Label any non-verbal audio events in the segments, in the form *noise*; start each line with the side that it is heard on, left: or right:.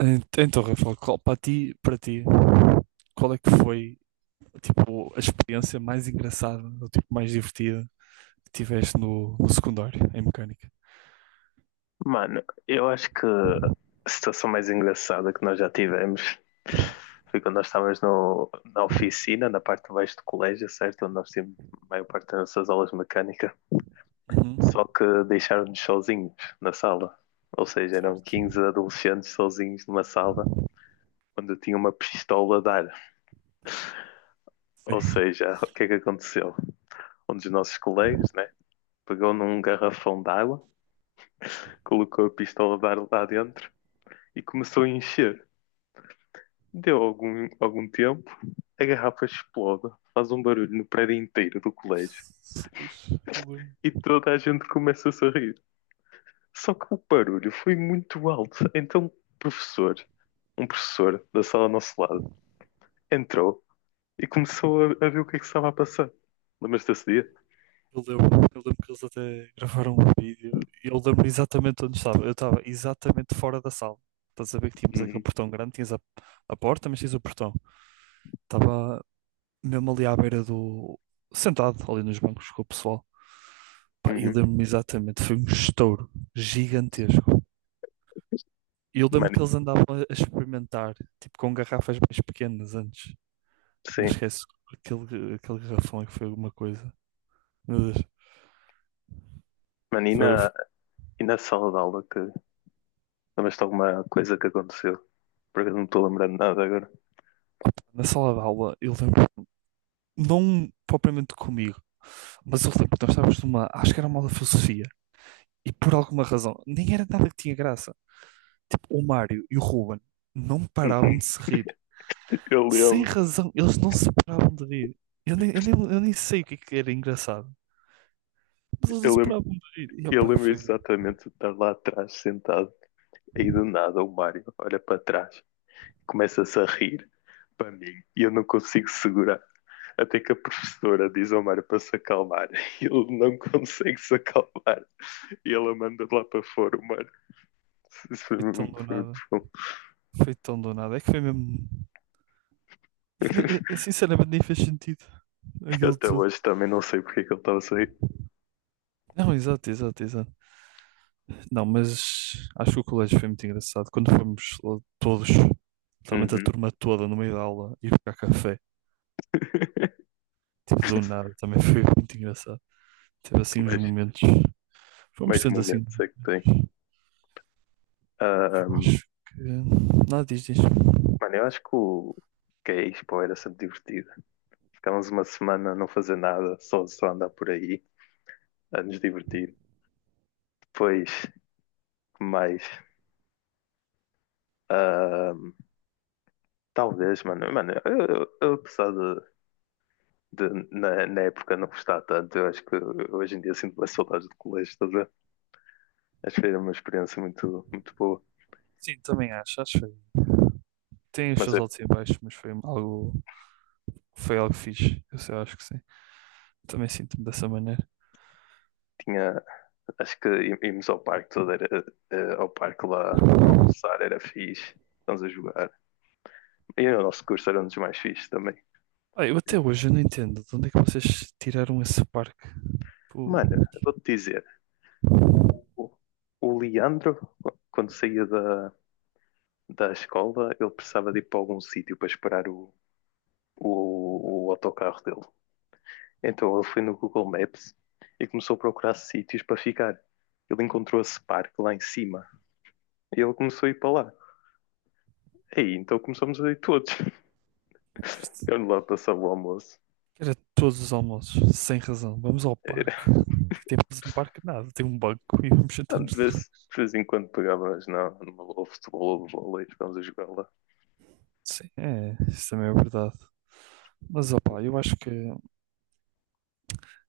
right: Então, Rafael, qual, para ti, qual é que foi, tipo, a experiência mais engraçada, ou tipo, mais divertida que tiveste no secundário, em mecânica?
left: Mano, eu acho que a situação mais engraçada que nós já tivemos foi quando nós estávamos no, na oficina, na parte de baixo do colégio, certo? Onde nós tínhamos a maior parte das nossas aulas de mecânica,
right: Uhum.
left: só que deixaram-nos sozinhos na sala. Ou seja, eram
right: Certo.
left: 15 adolescentes sozinhos numa sala onde eu tinha uma pistola a dar. Ou
right: Sim.
left: seja, o que é que aconteceu? Um dos nossos colegas, né, pegou num garrafão de água, colocou a pistola a dar lá dentro e começou a encher. Deu algum tempo, a garrafa explode, faz um barulho no prédio inteiro do colégio
right: Jesus, eu lembro.
left: e toda a gente começa a sorrir. Só que o barulho foi muito alto, então o professor, um professor da sala ao nosso lado, entrou e começou a ver o que é que estava a passar. Lembras-te desse dia?
right: Eu lembro, eu lembro que eles até gravaram um vídeo e eu lembro exatamente onde estava. Eu estava exatamente fora da sala. Estás a ver que tínhamos aquele
left: Uhum,
right: portão grande, tinhas a porta, mas tinhas o portão. Estava mesmo ali à beira do, sentado ali nos bancos com o pessoal. Pá, e
left: uhum.
right: lembro-me exatamente, foi um estouro gigantesco. E eu lembro que
left: Mano,
right: eles andavam a experimentar, tipo com garrafas mais pequenas antes, mas
left: sim.
right: esquece aquele, aquele garrafão é que foi alguma coisa. Meu Deus.
left: Mano,
right: Foi, foi
left: e na sala de aula que lembras-te de alguma coisa que aconteceu? Porque eu não estou lembrando de nada agora.
right: na sala de aula, eu lembro, não propriamente comigo, mas eu lembro que nós estávamos numa, acho que era uma aula de filosofia, e por alguma razão, nem era nada que tinha graça. Tipo, o Mário e o Ruben não paravam
left: Uhum.
right: de se rir.
left: Eu
right: Sem
left: lembro,
right: razão, eles não se paravam de rir. Eu nem sei o que, é que era engraçado, mas eles não
left: eu
right: se
left: lembro
right: paravam de rir. E,
left: Eu
right: opá, e
left: lembro
right: foi,
left: exatamente de estar lá atrás sentado, aí do nada o Mário olha para trás, começa-se a rir para mim e eu não consigo segurar. Até que a professora diz ao Mário para se acalmar *laughs* e ele não consegue se acalmar e ela manda lá para fora o Mário. Isso foi
right: foi tão do
left: foi muito
right: nada.
left: bom.
right: Foi tão do nada. É que foi mesmo. É que
left: *laughs*
right: sinceramente, nem fez sentido
left: Eu
right: aquilo
left: até
right: tudo.
left: hoje também não sei porque é que ele estava a sair.
right: Não, exato, exato, exato. Não, mas acho que o colégio foi muito engraçado. Quando fomos lá todos, literalmente a
left: Uhum.
right: turma toda no meio da aula, ir buscar café,
left: *laughs*
right: tipo
left: Que
right: do nada, também foi muito engraçado. Teve assim uns
left: mais,
right: momentos. Fomos
left: mais
right: tendo assim.
left: momentos é que tem?
right: Eu
left: Ahm,
right: acho que. Nada, diz, diz.
left: mano, eu acho que o que é Expo era sempre divertido. Ficámos uma semana a não fazer nada, só andar por aí, a nos divertir. Depois, que mais? Ahm, talvez, mano. Mano, eu, apesar de, na época não gostar tanto, eu acho que hoje em dia sinto mais saudades do colégio, estás a ver? Acho que era uma experiência muito boa.
right: Sim, também acho, acho que foi. Tem os
left: Mas
right: seus
left: eu
right: altos e baixos, mas foi algo fixe. Eu sei, acho que sim. Também sinto-me dessa maneira.
left: tinha, acho que íamos ao parque todo, ao parque lá almoçar, era fixe. Estamos a jogar. E o nosso curso era um dos mais fixes também.
right: Ah, eu até hoje eu não entendo de onde é que vocês tiraram esse parque. Pô,
left: Mano, eu vou-te dizer, O, o Leandro, quando saía da escola, ele precisava de ir para algum sítio para esperar o autocarro dele. Então ele foi no Google Maps e começou a procurar sítios para ficar. Ele encontrou esse parque lá em cima e ele começou a ir para lá. Aí então começamos a ir todos. *laughs*
right: isto-
left: Eu lá passava o almoço.
right: era todos os almoços, sem razão. Vamos ao parque.
left: *laughs*
right: Que temos no parque? Nada, tem um banco e vamos
left: Eh,
right: sentar-nos lá.
left: de vez em quando pegava, mas não, numa bola de futebol ou de vôlei, ficámos a jogar lá
right: Sim, é, isso também é verdade. Mas opá, eu acho que,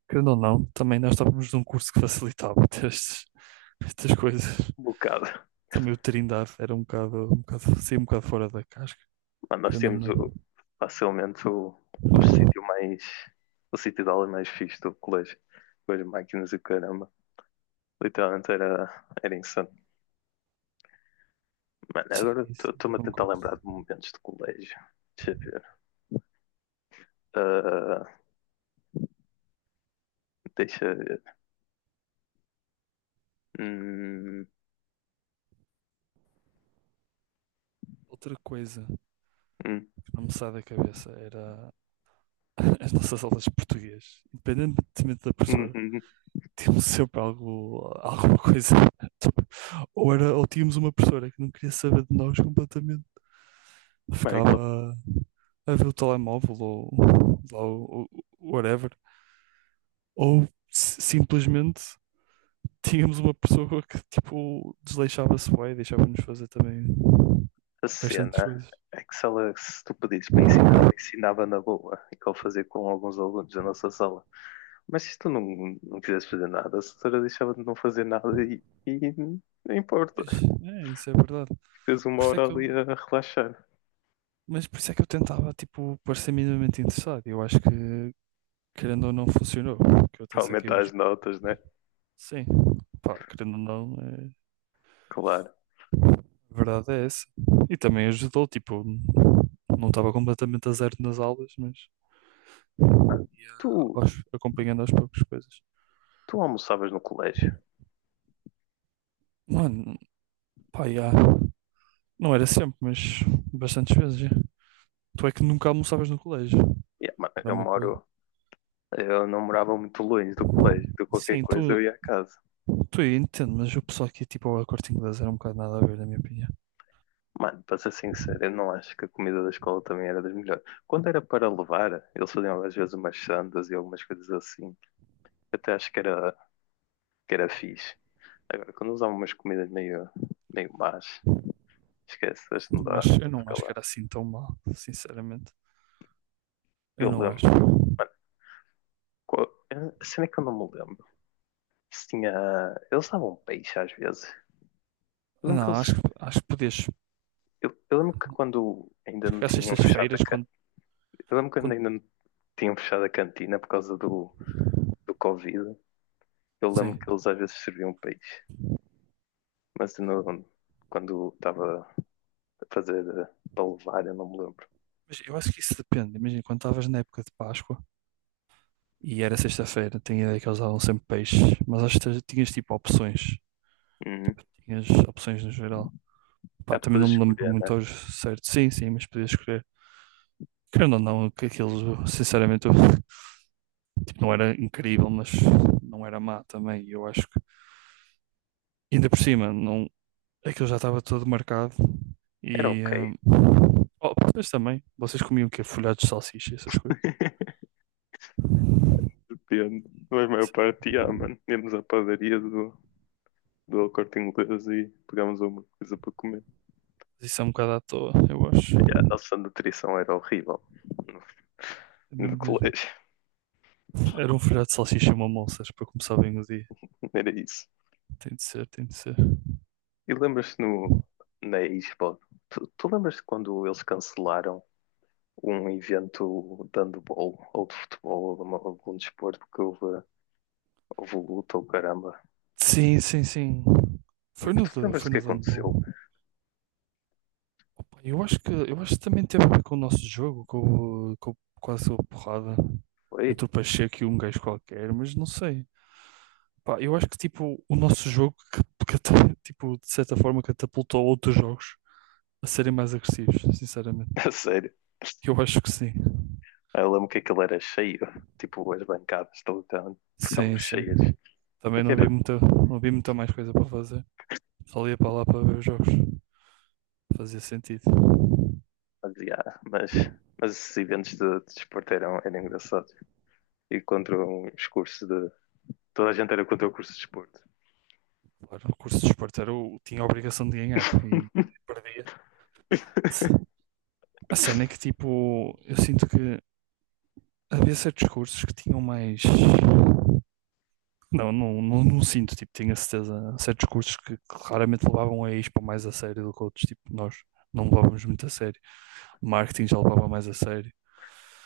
right: querendo ou não, também nós estávamos num curso que facilitava *laughs* estas, estas coisas.
left: um bocado.
right: Também o Trindade era um bocado, saía um bocado fora da casca,
left: Mano, nós
right: querendo ou
left: temos
right: não.
left: o- Facilmente o sítio mais. O sítio de aula mais fixe do colégio. Com as máquinas e o caramba. Literalmente era insano. Mano,
right: Sim,
left: agora
right: isso, eu
left: estou-me a tentar
right: concordo.
left: lembrar de momentos de colégio. Deixa eu ver. Ah, deixa eu ver. Hum,
right: Outra coisa
left: hum,
right: não me sai da cabeça, era *laughs* as nossas aulas de português, independentemente da
left: hum,
right: professora,
left: hum. hum.
right: tínhamos sempre algo, alguma coisa. *laughs* Ou, era, ou tínhamos uma professora que não queria saber de nós completamente,
left: Mano, aquela
right: ficava a ver o telemóvel ou whatever, ou simplesmente tínhamos uma pessoa que tipo desleixava-se bem e deixava-nos fazer também
left: a
right: bastantes
left: cena
right: coisas.
left: é que se tu pedisses para ensinar, ela ensinava na boa. E que ele fazia com alguns alunos da nossa sala. Mas se tu não quisesse fazer nada, a senhora deixava de não fazer nada e não importa.
right: Pois, é, isso é verdade.
left: Ficas uma
right: Por isso é
left: hora
right: que
left: ali
right: eu
left: a relaxar.
right: Mas por isso é que eu tentava, tipo, parecer minimamente interessado. E eu acho que, querendo ou não, funcionou. Que eu até
left: Para
right: saquei,
left: aumentar
right: mas
left: as notas, né?
right: sim, pá, querendo ou não, é...
left: Claro.
right: a verdade é essa. E também ajudou, tipo, não estava completamente a zero nas aulas, mas
left: Mano,
right: ia
left: Tu,
right: acompanhando aos poucos coisas.
left: tu almoçavas no colégio?
right: Mano, pá, já. Não era sempre, mas bastantes vezes, já. Tu é que nunca almoçavas no colégio.
left: Yeah, mano,
right: Era
left: eu
right: uma coisa.
left: moro. Eu não morava muito longe do colégio. De qualquer
right: Sim,
left: coisa
right: tu,
left: eu ia à casa.
right: tu eu entendo, mas o pessoal aqui, tipo, ao Corte Inglês era um bocado nada a ver, na minha opinião.
left: Mano, para ser sincero, eu não acho que a comida da escola também era das melhores. Quando era para levar, eles faziam às vezes umas sandas e algumas coisas assim. Até acho que que era fixe. Agora, quando usava umas comidas meio más, esquece, hoje não
right: Não
left: dá
right: acho, eu
left: não
right: não
left: fica
right: acho que
left: lá.
right: era assim tão mal, sinceramente. Eu
left: Eu
right: não acho.
left: lembro, mano, qual, eu- a é que eu não me lembro. Se tinha. Eles davam peixe às vezes. Eu lembro que
right: Não,
left: eles.
right: acho acho que podias.
left: Eu lembro que quando ainda
right: Acho
left: não
right: que às
left: tinham fechado a
right: sextas-feiras, quando,
left: cantina. Eu lembro que quando
right: quando.
left: ainda não tinham fechado a cantina por causa do Covid. Eu lembro que
right: Sim.
left: eles às vezes serviam peixe. Mas não, quando estava a fazer para levar, eu não me lembro.
right: Mas eu acho que isso depende. Imagina, quando estavas na época de Páscoa e era sexta-feira, tinha ideia que eles davam sempre peixe, mas acho que tinhas tipo opções.
left: Uhum.
right: Tinhas opções no geral. Pá,
left: Ah, tu
right: também
left: podes
right: não me lembro
left: escolher,
right: muito
left: né?
right: ao certo. Sim, sim, mas podias escolher. Querendo ou não, que aquilo, sinceramente, tipo, não era incrível, mas não era má também. E eu acho que, ainda por cima, não, aquilo já estava todo marcado
left: Era
right: e.
left: ok.
right: Hum, oh, vocês também. Vocês comiam o quê? Folhados de salsicha e essas coisas.
left: *laughs* Depende. Mas a maior
right: Isso
left: parte, ah, mano. Íamos à padaria do Corte Inglês e pegámos alguma coisa para comer.
right: isso é um bocado à toa, eu acho.
left: E a nossa nutrição era horrível
right: Era
left: no
right: mesmo.
left: colégio.
right: Era um folhado de salsicha e uma moças para começar bem o dia.
left: Era isso.
right: Tem de ser, tem de ser.
left: E lembras-te no, na Expo? Tu lembras-te quando eles cancelaram um evento de handball ou de futebol ou de algum desporto que houve, houve luta ou caramba?
right: Sim, sim, sim. Foi no,
left: Tu lembras-te
right: foi
left: o que
right: no Dano Bom.
left: aconteceu?
right: Eu acho que também teve a ver com o nosso jogo, com, com, com a porrada
left: Foi?
right: entre o Pacheco e um gajo qualquer, mas não sei. Pá, eu acho que tipo, o nosso jogo *laughs* que tipo, de certa forma catapultou outros jogos a serem mais agressivos, sinceramente.
left: *laughs* A sério.
right: Eu acho que sim.
left: Eu lembro que aquilo era cheio, *laughs* tipo, as bancadas de lutão ficavam
right: Sim, sim.
left: cheias. É
right: Também
left: que
right: não havia
left: era
right: muita, não havia muita mais coisa para fazer. Só ia para lá para ver os jogos. Fazia sentido.
left: demasiado, mas esses eventos de desporto eram engraçados. E contra os cursos de. Toda a gente era contra o curso de desporto.
right: Claro, o curso de esporte era o, tinha a obrigação de ganhar e perdia. A cena é que, tipo, eu sinto que havia certos cursos que tinham mais. Não, não, não, não sinto, tipo, tinha certeza. Há certos cursos que claramente levavam a ISPA mais a sério do que outros, tipo, nós não levávamos muito a sério. Marketing já levava mais a sério.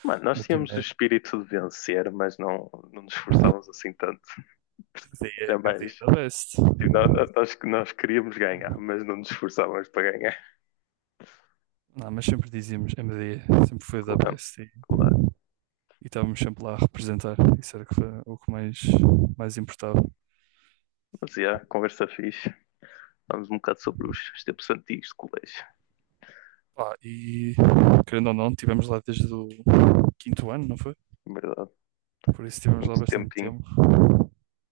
left: Mano, nós tínhamos o
right: Multimédia,
left: espírito de vencer, mas não nos esforçávamos assim tanto.
right: MDE,
left: Era
right: MDE
left: mais.
right: da best.
left: Tipo, nós queríamos ganhar, mas não nos esforçávamos para ganhar.
right: Não, mas sempre dizíamos M MDE, sempre foi da
left: Claro,
right: best
left: claro.
right: e estávamos sempre lá a representar. Isso era que foi o que mais, mais importava.
left: Mas, yeah, conversa fixe. Falamos um bocado sobre os tempos antigos de colégio.
right: Pá, e querendo ou não, tivemos lá desde o quinto ano, não foi?
left: Verdade,
right: Por isso tivemos lá
left: muito
right: bastante
left: tempinho.
right: tempo.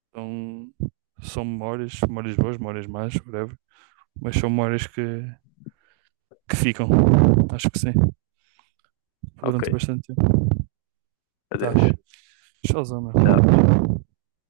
right: Então, são memórias, memórias boas, memórias más, whatever. Mas são memórias que ficam, acho que sim,
left: Ok,
right: durante bastante tempo. Tá,
left: adeus.
right: showzão,
left: Tchau.
right: meu.